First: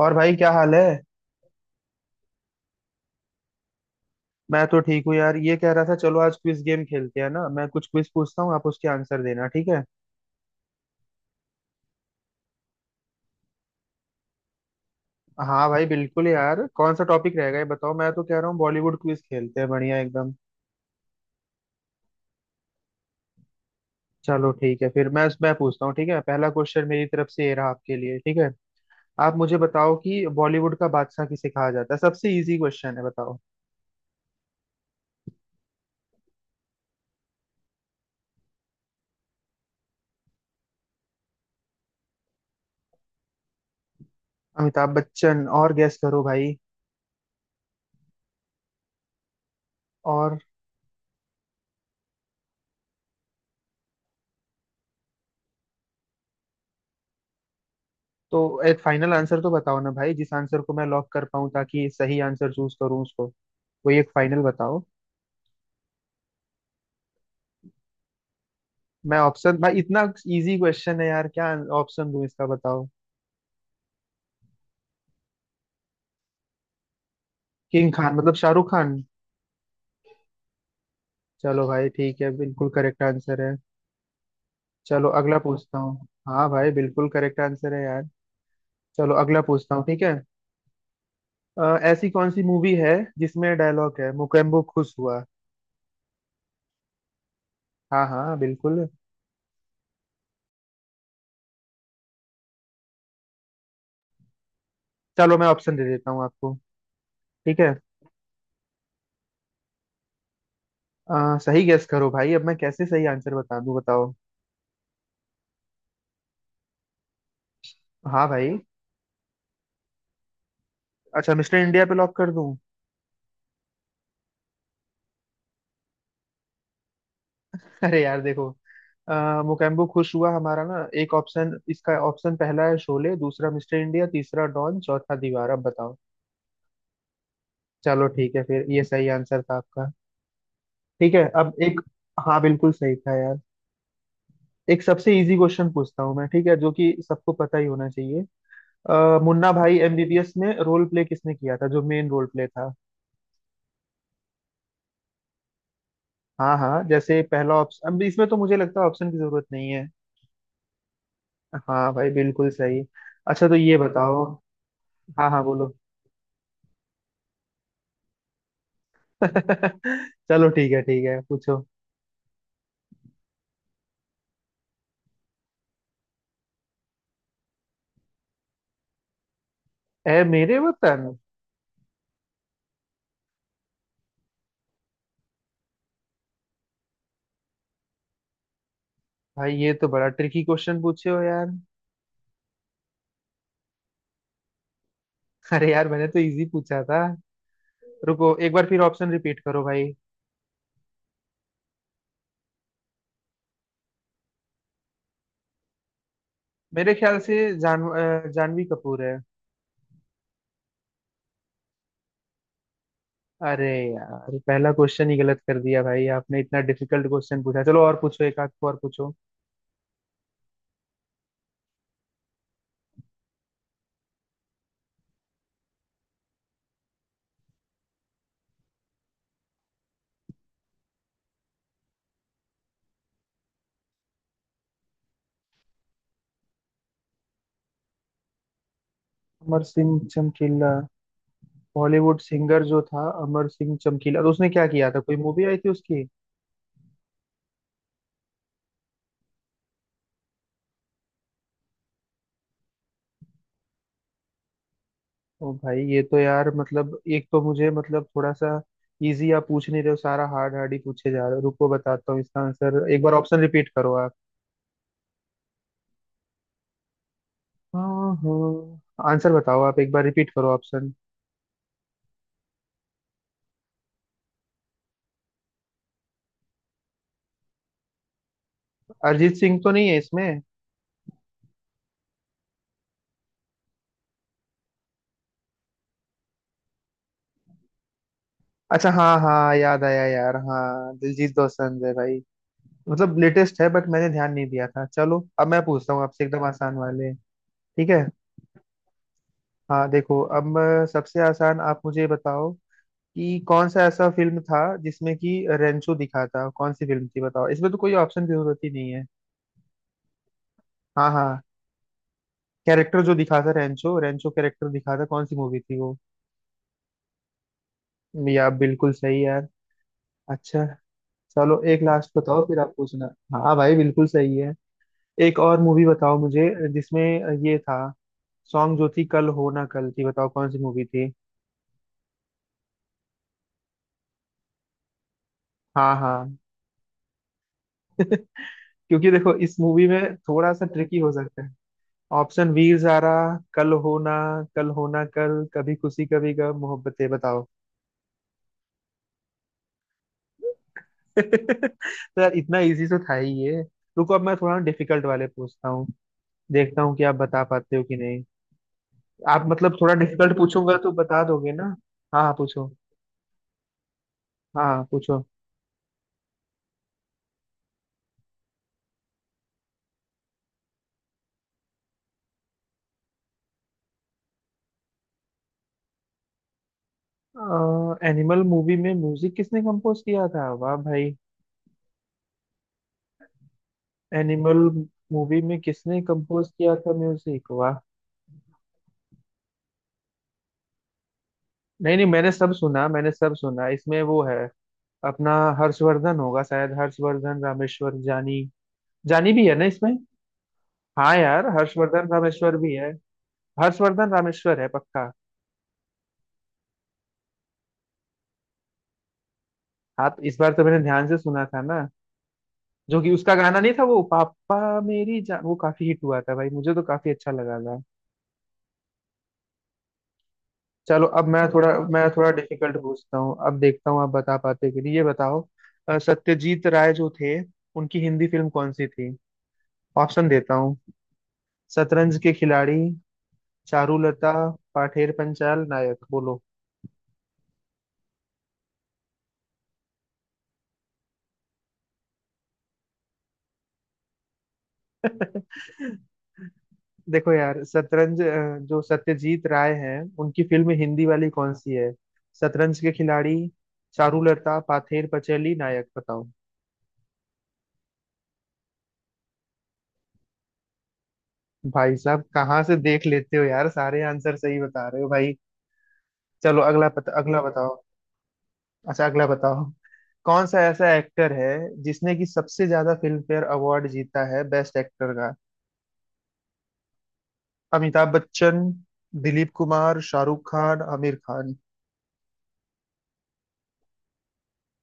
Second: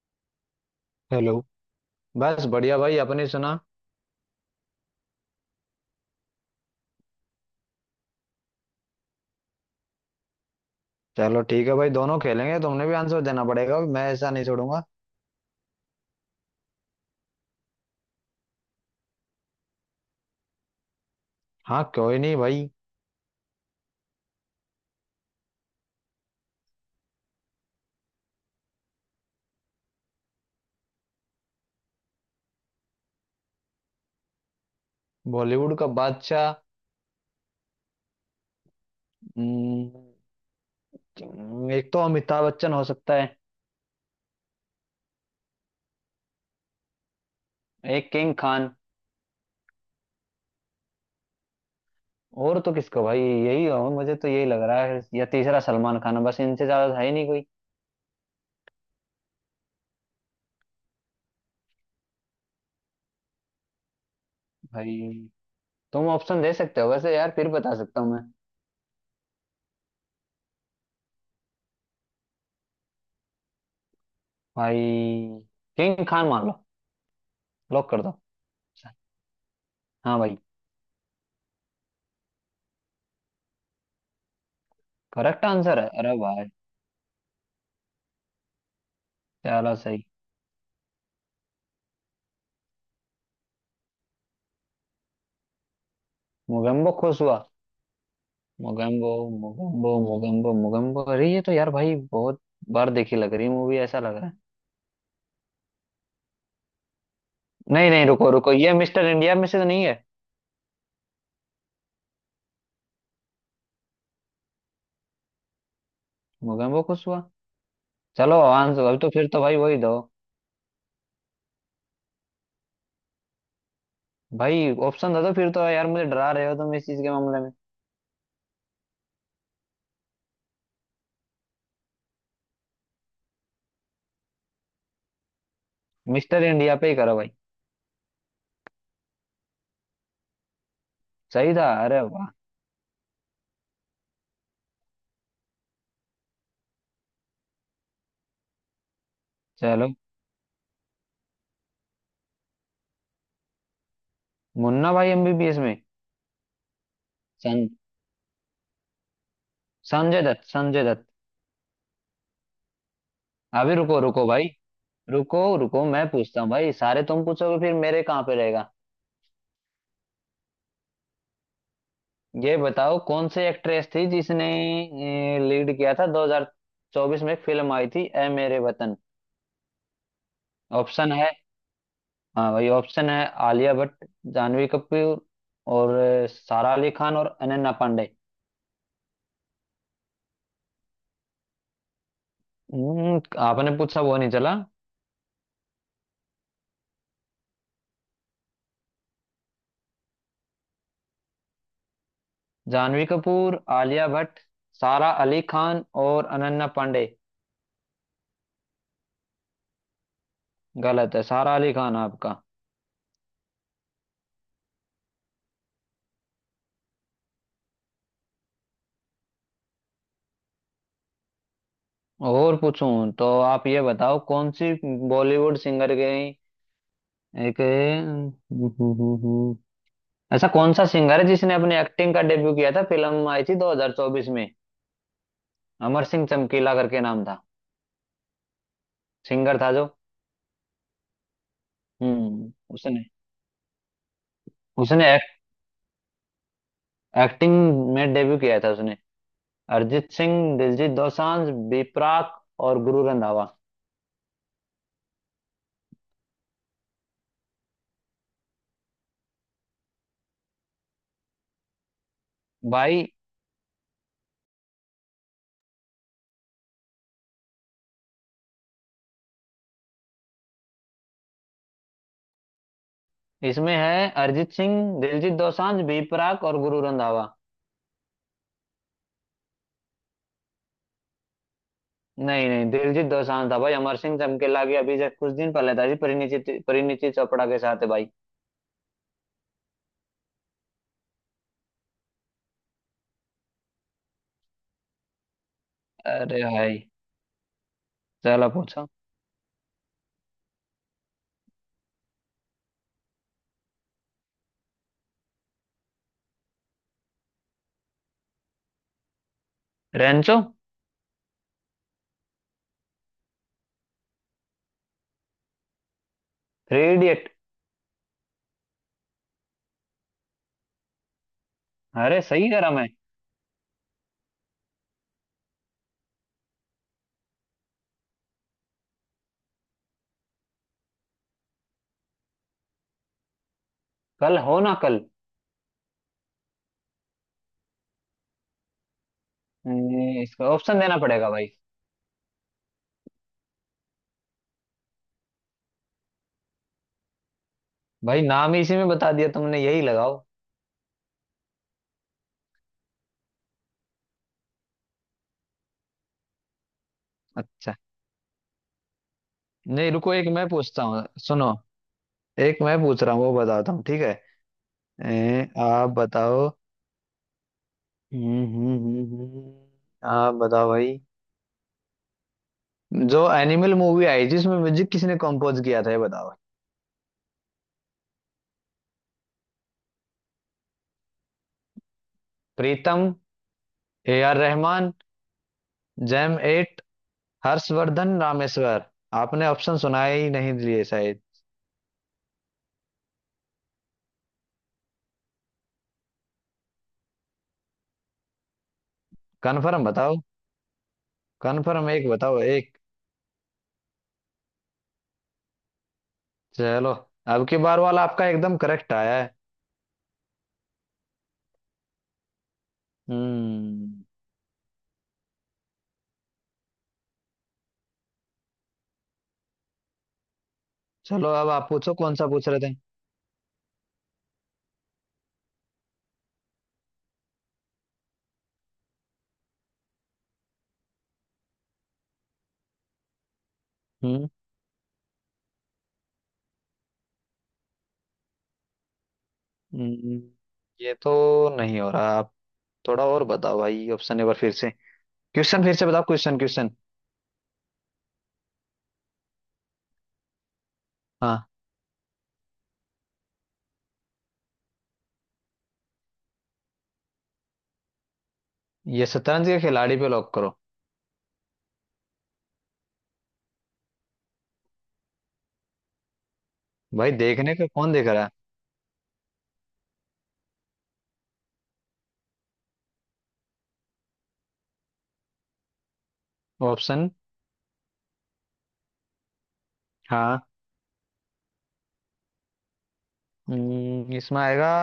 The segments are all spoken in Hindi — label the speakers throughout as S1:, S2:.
S1: और भाई क्या हाल है।
S2: हेलो। बस बढ़िया भाई अपनी सुना।
S1: मैं तो ठीक हूँ यार, ये कह रहा था चलो आज क्विज गेम खेलते हैं ना। मैं कुछ क्विज पूछता हूँ, आप उसके आंसर देना, ठीक है।
S2: चलो ठीक है भाई दोनों खेलेंगे, तुमने भी आंसर देना पड़ेगा, मैं ऐसा नहीं छोड़ूंगा।
S1: हाँ भाई बिल्कुल यार, कौन सा टॉपिक रहेगा ये बताओ। मैं तो कह रहा हूँ बॉलीवुड क्विज खेलते हैं, बढ़िया एकदम।
S2: हाँ क्यों ही नहीं भाई।
S1: चलो ठीक है फिर मैं पूछता हूँ, ठीक है। पहला क्वेश्चन मेरी तरफ से ये रहा आपके लिए, ठीक है। आप मुझे बताओ कि बॉलीवुड का बादशाह किसे कहा जाता है, सबसे इजी क्वेश्चन है, बताओ।
S2: बॉलीवुड का बादशाह, हम्म, एक तो अमिताभ बच्चन हो सकता है।
S1: अमिताभ बच्चन और गैस करो भाई।
S2: एक किंग खान।
S1: और
S2: और तो किसको भाई, यही हो, मुझे तो यही लग रहा है, या तीसरा सलमान खान है। बस इनसे ज्यादा है ही नहीं कोई।
S1: तो एक फाइनल आंसर तो बताओ ना भाई, जिस आंसर को मैं लॉक कर पाऊँ ताकि सही आंसर चूज करूँ उसको। कोई एक फाइनल बताओ।
S2: भाई तुम ऑप्शन दे सकते हो वैसे यार, फिर बता सकता हूँ मैं।
S1: मैं ऑप्शन भाई, इतना इजी क्वेश्चन है यार क्या ऑप्शन दूं इसका, बताओ।
S2: भाई किंग खान मान लो, लॉक
S1: किंग
S2: कर
S1: खान
S2: दो।
S1: मतलब शाहरुख खान।
S2: हाँ भाई।
S1: चलो भाई ठीक है, बिल्कुल करेक्ट आंसर है। चलो अगला
S2: करेक्ट
S1: पूछता
S2: आंसर है
S1: हूँ।
S2: अरे
S1: हाँ
S2: भाई।
S1: भाई बिल्कुल करेक्ट आंसर है यार। चलो अगला
S2: चलो
S1: पूछता हूँ, ठीक
S2: सही।
S1: है। ऐसी कौन सी मूवी है जिसमें डायलॉग है मुकेम्बो खुश हुआ।
S2: मोगेम्बो खुश हुआ।
S1: हाँ हाँ बिल्कुल।
S2: मोगेम्बो। मोगेम्बो अरे ये तो यार भाई बहुत बार देखी लग रही मूवी, ऐसा लग रहा है।
S1: चलो मैं ऑप्शन दे देता हूँ आपको, ठीक है।
S2: नहीं नहीं, रुको रुको ये मिस्टर इंडिया में से तो नहीं है।
S1: सही गेस करो भाई, अब मैं कैसे सही आंसर बता दूं, बताओ।
S2: मोगेम्बो खुश हुआ।
S1: हाँ
S2: चलो
S1: भाई।
S2: आंसर अब तो फिर तो भाई वही दो।
S1: अच्छा मिस्टर इंडिया पे लॉक कर दूं।
S2: भाई ऑप्शन दे दो तो फिर तो यार मुझे डरा रहे हो तुम इस चीज के मामले में।
S1: अरे यार देखो, मुकेम्बो खुश हुआ हमारा ना। एक ऑप्शन इसका, ऑप्शन पहला है शोले, दूसरा मिस्टर इंडिया, तीसरा डॉन, चौथा दीवार, अब बताओ।
S2: मिस्टर इंडिया पे ही करो भाई।
S1: चलो ठीक है फिर, ये सही आंसर था आपका। ठीक है अब
S2: सही था
S1: एक।
S2: अरे वाह।
S1: हाँ बिल्कुल सही था यार। एक सबसे इजी क्वेश्चन पूछता हूँ मैं, ठीक है, जो कि सबको पता ही होना चाहिए। मुन्ना भाई
S2: चलो
S1: एमबीबीएस में रोल प्ले किसने किया था, जो मेन रोल प्ले था।
S2: मुन्ना भाई एमबीबीएस में।
S1: हाँ हाँ जैसे पहला
S2: सं,
S1: ऑप्शन, अब इसमें तो मुझे लगता है ऑप्शन की जरूरत नहीं है।
S2: संजय दत्त। संजय दत्त।
S1: हाँ भाई बिल्कुल सही। अच्छा तो
S2: अभी
S1: ये
S2: रुको
S1: बताओ।
S2: रुको भाई,
S1: हाँ
S2: रुको
S1: हाँ बोलो।
S2: रुको मैं पूछता हूँ भाई, सारे तुम पूछोगे फिर मेरे कहाँ पे रहेगा।
S1: चलो ठीक है पूछो।
S2: ये बताओ कौन सी एक्ट्रेस थी जिसने लीड किया था 2024 में, एक फिल्म आई थी ए मेरे वतन।
S1: ए मेरे वतन।
S2: ऑप्शन है। हाँ भाई ऑप्शन है, आलिया भट्ट, जानवी कपूर और सारा अली खान और अनन्या पांडे।
S1: भाई ये तो बड़ा ट्रिकी क्वेश्चन पूछे हो यार।
S2: आपने पूछा वो नहीं चला।
S1: अरे यार मैंने तो इजी पूछा था। रुको एक बार फिर ऑप्शन रिपीट करो भाई।
S2: जानवी कपूर, आलिया भट्ट, सारा अली खान और अनन्या
S1: मेरे
S2: पांडे।
S1: ख्याल से जानवी कपूर है।
S2: गलत है, सारा अली खान आपका।
S1: अरे यार पहला क्वेश्चन ही गलत कर दिया भाई आपने, इतना डिफिकल्ट क्वेश्चन पूछा। चलो और पूछो, एक आध को और पूछो।
S2: और पूछूं तो आप ये बताओ कौन सी बॉलीवुड सिंगर गई एक ऐसा कौन सा सिंगर है जिसने अपने एक्टिंग का डेब्यू किया था, फिल्म आई थी 2024 में, अमर सिंह चमकीला करके नाम था, सिंगर
S1: अमर
S2: था जो।
S1: सिंह चमकीला। बॉलीवुड
S2: हम्म।
S1: सिंगर जो
S2: उसने
S1: था अमर सिंह चमकीला, तो उसने क्या किया था,
S2: उसने
S1: कोई मूवी आई थी उसकी।
S2: एक्टिंग में डेब्यू किया था उसने। अरिजीत सिंह, दिलजीत दोसांझ, बीपराग और गुरु रंधावा।
S1: ओ भाई ये तो यार, मतलब एक तो मुझे मतलब थोड़ा सा इजी आप पूछ नहीं रहे हो, सारा हार्ड हार्ड ही पूछे जा रहे हो। रुको बताता हूँ इसका आंसर, एक
S2: भाई
S1: बार ऑप्शन रिपीट करो आप। हाँ हाँ आंसर बताओ आप, एक बार रिपीट करो ऑप्शन।
S2: इसमें है अरिजीत सिंह, दिलजीत दोसांझ, बीपराग और गुरु रंधावा।
S1: अरिजीत सिंह तो नहीं है इसमें।
S2: नहीं नहीं, दिलजीत दोसांझ था भाई, अमर सिंह चमकीला की अभी जब कुछ दिन पहले था जी, परिणीति परिणीति चोपड़ा के साथ है भाई।
S1: अच्छा हाँ हाँ याद आया यार, हाँ दिलजीत दोसांझ है भाई। मतलब लेटेस्ट है, बट मैंने ध्यान नहीं दिया था। चलो अब मैं पूछता हूँ आपसे
S2: अरे
S1: एकदम आसान
S2: भाई।
S1: वाले, ठीक है।
S2: चलो पूछो।
S1: हाँ देखो अब, सबसे आसान आप मुझे बताओ कि कौन सा ऐसा फिल्म था जिसमें कि रेंचो दिखा था, कौन सी फिल्म थी बताओ, इसमें तो कोई ऑप्शन की जरूरत ही नहीं है।
S2: रेंचो।
S1: हाँ हाँ, कैरेक्टर जो दिखा था रेंचो, रेंचो कैरेक्टर दिखा था, कौन सी मूवी थी वो।
S2: Three idiot.
S1: या बिल्कुल सही यार। अच्छा, चलो एक लास्ट
S2: अरे
S1: बताओ
S2: सही
S1: फिर
S2: करा
S1: आप
S2: मैं।
S1: पूछना। हाँ भाई बिल्कुल सही है। एक और मूवी बताओ मुझे, जिसमें ये था सॉन्ग जो थी कल हो ना कल थी, बताओ कौन सी मूवी थी।
S2: कल हो ना कल।
S1: हाँ हाँ। क्योंकि देखो इस मूवी में
S2: इसका
S1: थोड़ा सा
S2: ऑप्शन देना
S1: ट्रिकी हो
S2: पड़ेगा
S1: सकता
S2: भाई।
S1: है। ऑप्शन, वी जारा कल होना कल होना कल कभी खुशी कभी गम मोहब्बतें, बताओ।
S2: भाई नाम ही इसी में बता दिया तुमने, यही लगाओ।
S1: तो यार इतना इजी तो था ही ये। रुको अब मैं थोड़ा डिफिकल्ट वाले पूछता हूँ, देखता हूँ कि आप बता
S2: अच्छा
S1: पाते हो कि नहीं। आप मतलब
S2: नहीं,
S1: थोड़ा
S2: रुको, एक
S1: डिफिकल्ट
S2: मैं
S1: पूछूंगा
S2: पूछता
S1: तो
S2: हूँ,
S1: बता
S2: सुनो।
S1: दोगे ना। हाँ हाँ
S2: एक
S1: पूछो।
S2: मैं पूछ रहा हूँ, वो बताता हूँ, ठीक है।
S1: हाँ हाँ, पूछो।
S2: आप बताओ। आप बताओ भाई, जो एनिमल मूवी आई जिसमें म्यूजिक किसने कंपोज किया था, ये बताओ।
S1: एनिमल मूवी में म्यूजिक किसने कंपोज किया था, वाह भाई।
S2: Pritam, A R
S1: animal
S2: Rahman,
S1: movie में किसने
S2: जैम
S1: कंपोज किया
S2: एट,
S1: था म्यूजिक, वाह।
S2: हर्षवर्धन रामेश्वर। आपने ऑप्शन सुनाए ही नहीं दिए शायद।
S1: नहीं नहीं मैंने सब सुना, मैंने सब सुना, इसमें वो है अपना, हर्षवर्धन होगा शायद, हर्षवर्धन रामेश्वर। जानी, जानी भी है ना
S2: कन्फर्म
S1: इसमें।
S2: बताओ।
S1: हाँ यार
S2: कन्फर्म एक
S1: हर्षवर्धन
S2: बताओ
S1: रामेश्वर
S2: एक।
S1: भी है। हर्षवर्धन रामेश्वर है पक्का।
S2: चलो, अब की बार वाला आपका एकदम करेक्ट आया है।
S1: हाँ तो इस बार तो मैंने ध्यान से सुना था ना। जो कि उसका गाना नहीं था वो
S2: हम्म।
S1: पापा मेरी जान, वो काफी हिट हुआ था भाई, मुझे तो काफी अच्छा लगा था। चलो अब
S2: चलो
S1: मैं
S2: अब आप
S1: थोड़ा
S2: पूछो,
S1: मैं
S2: कौन सा
S1: थोड़ा
S2: पूछ रहे थे।
S1: डिफिकल्ट पूछता हूँ, अब देखता हूँ आप बता पाते कि नहीं, ये बताओ। सत्यजीत राय जो थे उनकी हिंदी फिल्म कौन सी थी। ऑप्शन देता हूँ, शतरंज के खिलाड़ी,
S2: हम्म
S1: चारुलता, पाठेर पंचाल, नायक, बोलो।
S2: हम्म, ये तो नहीं हो रहा आप। थोड़ा और बताओ भाई, ऑप्शन एक बार फिर से। क्वेश्चन फिर से बताओं, क्वेश्चन, क्वेश्चन।
S1: देखो यार शतरंज, जो सत्यजीत राय हैं उनकी फिल्म हिंदी वाली
S2: हाँ।
S1: कौन सी है, शतरंज के खिलाड़ी, चारुलता, पाथेर पचैली, नायक, बताओ।
S2: ये शतरंज के खिलाड़ी पे लॉक करो।
S1: भाई साहब कहाँ से देख लेते हो यार, सारे आंसर सही बता रहे हो भाई। चलो अगला
S2: भाई
S1: पता, अगला
S2: देखने का
S1: बताओ।
S2: कौन देख रहा है।
S1: अच्छा अगला बताओ। कौन सा ऐसा एक्टर है जिसने की सबसे ज्यादा फिल्म फेयर अवार्ड जीता है बेस्ट एक्टर का।
S2: ऑप्शन।
S1: अमिताभ बच्चन, दिलीप कुमार,
S2: हाँ,
S1: शाहरुख खान, आमिर खान।
S2: इसमें आएगा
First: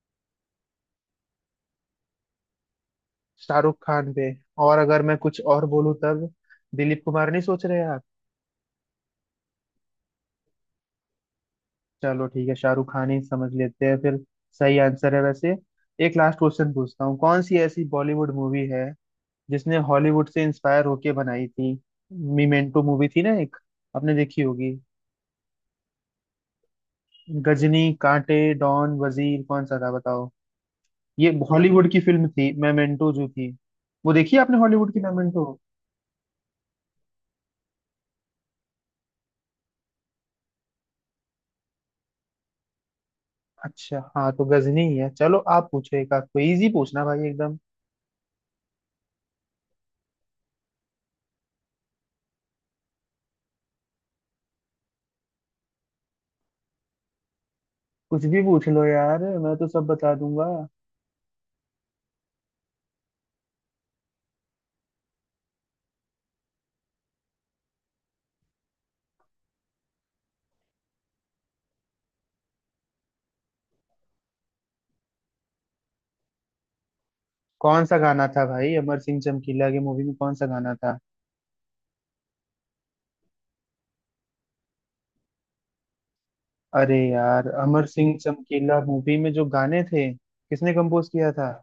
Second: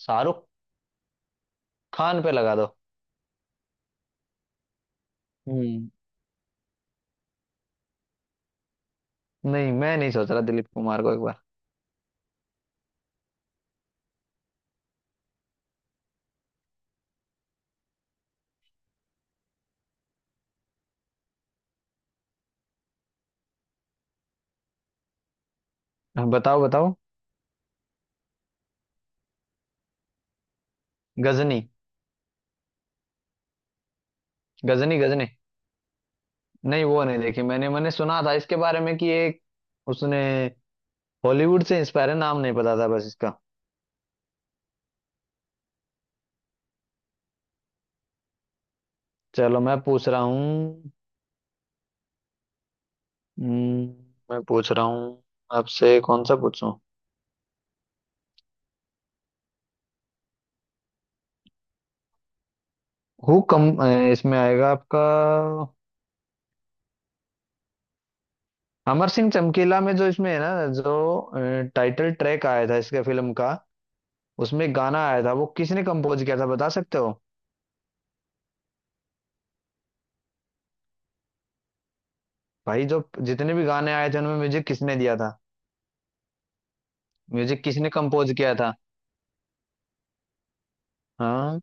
S2: शाहरुख खान पे लगा दो।
S1: शाहरुख खान पे, और अगर मैं कुछ और
S2: हम्म।
S1: बोलूं तब। दिलीप कुमार नहीं सोच रहे आप।
S2: नहीं, मैं नहीं सोच रहा दिलीप कुमार को एक बार।
S1: चलो ठीक है शाहरुख खान ही समझ लेते हैं फिर, सही आंसर है वैसे। एक लास्ट क्वेश्चन पूछता हूँ, कौन सी ऐसी बॉलीवुड मूवी है जिसने हॉलीवुड से इंस्पायर होके बनाई थी। मीमेंटो मूवी थी ना एक, आपने देखी होगी।
S2: हाँ, बताओ बताओ।
S1: गजनी, कांटे, डॉन, वजीर, कौन सा था बताओ। ये
S2: गजनी।
S1: हॉलीवुड की फिल्म थी मेमेंटो जो थी। वो देखी है आपने, हॉलीवुड
S2: गजनी
S1: की
S2: गजनी
S1: मेमेंटो।
S2: नहीं वो नहीं देखी मैंने, मैंने सुना था इसके बारे में कि एक उसने हॉलीवुड से इंस्पायर है, नाम नहीं पता था बस इसका।
S1: अच्छा हाँ तो गजनी ही है। चलो आप पूछो एक आध, कोई इजी पूछना भाई एकदम।
S2: चलो मैं पूछ रहा हूँ। हम्म, मैं पूछ रहा हूँ आपसे, कौन सा पूछूं।
S1: कुछ भी पूछ लो यार, मैं तो सब बता दूंगा।
S2: हु कम इसमें आएगा आपका। अमर सिंह चमकीला में जो इसमें है ना, जो टाइटल ट्रैक आया था इसके फिल्म का, उसमें गाना आया था वो किसने कंपोज किया था, बता सकते हो।
S1: कौन सा गाना था भाई, अमर सिंह चमकीला की मूवी में कौन सा गाना था?
S2: भाई जो जितने भी गाने आए थे उनमें म्यूजिक किसने दिया था।
S1: अरे यार
S2: म्यूजिक
S1: अमर
S2: किसने
S1: सिंह
S2: कंपोज किया था।
S1: चमकीला मूवी में जो गाने थे किसने कंपोज किया था?
S2: हाँ।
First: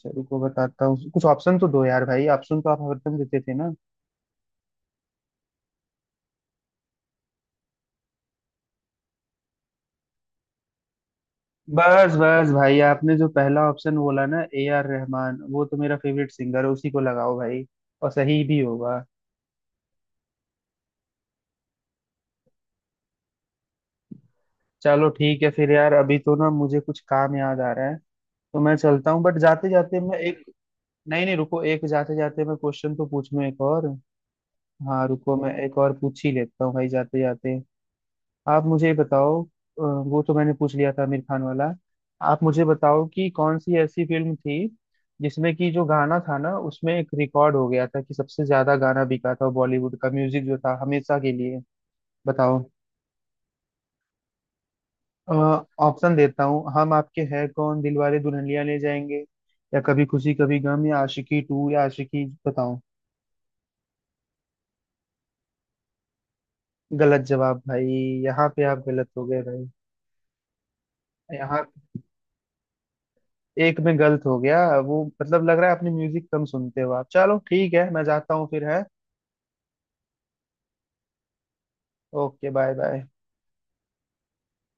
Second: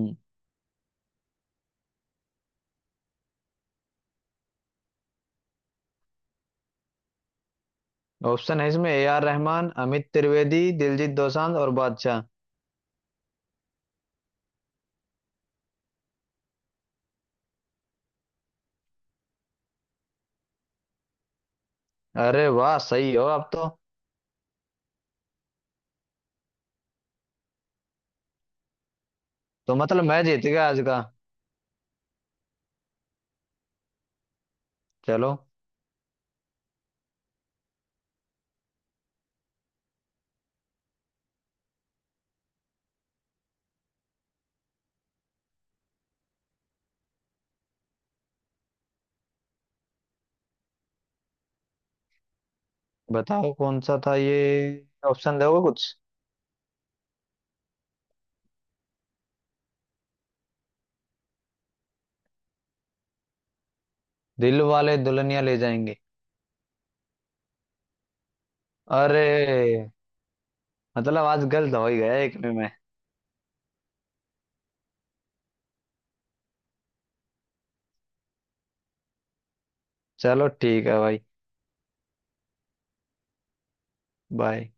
S1: चलो रुको बताता हूँ, कुछ ऑप्शन तो दो यार भाई, ऑप्शन तो आप हरदम देते थे ना।
S2: ऑप्शन है इसमें ए आर रहमान, अमित त्रिवेदी, दिलजीत दोसांझ और
S1: बस
S2: बादशाह।
S1: बस भाई, आपने जो पहला ऑप्शन बोला ना ए आर रहमान, वो तो मेरा फेवरेट सिंगर है, उसी को लगाओ भाई और सही भी होगा।
S2: अरे वाह, सही हो अब तो।
S1: चलो ठीक है फिर यार, अभी तो ना मुझे कुछ काम याद आ रहा है, तो मैं चलता हूँ, बट जाते
S2: तो
S1: जाते
S2: मतलब
S1: मैं
S2: मैं जीत
S1: एक।
S2: गया आज का।
S1: नहीं नहीं रुको, एक जाते जाते मैं क्वेश्चन तो पूछूं एक और। हाँ
S2: चलो
S1: रुको मैं एक और पूछ ही लेता हूँ भाई जाते जाते। आप मुझे ये बताओ, वो तो मैंने पूछ लिया था आमिर खान वाला। आप मुझे बताओ कि कौन सी ऐसी फिल्म थी जिसमें कि जो गाना था ना, उसमें एक रिकॉर्ड हो गया था कि सबसे ज्यादा गाना बिका था बॉलीवुड का, म्यूजिक जो था हमेशा के लिए, बताओ।
S2: बताओ कौन सा था ये, ऑप्शन दोगे कुछ।
S1: ऑप्शन देता हूँ, हम आपके है कौन, दिलवाले दुल्हनिया ले जाएंगे, या कभी खुशी कभी गम, या आशिकी 2, या आशिकी, बताओ।
S2: दिल वाले दुल्हनिया ले जाएंगे।
S1: गलत जवाब भाई। यहाँ पे आप गलत हो गए भाई।
S2: अरे, मतलब आज
S1: यहाँ
S2: गलत हो ही गया एक में मैं।
S1: एक में गलत हो गया, वो मतलब लग रहा है अपने म्यूजिक कम सुनते हो आप। चलो ठीक है मैं जाता हूँ फिर है।
S2: चलो ठीक है भाई।
S1: Okay bye bye.
S2: बाय।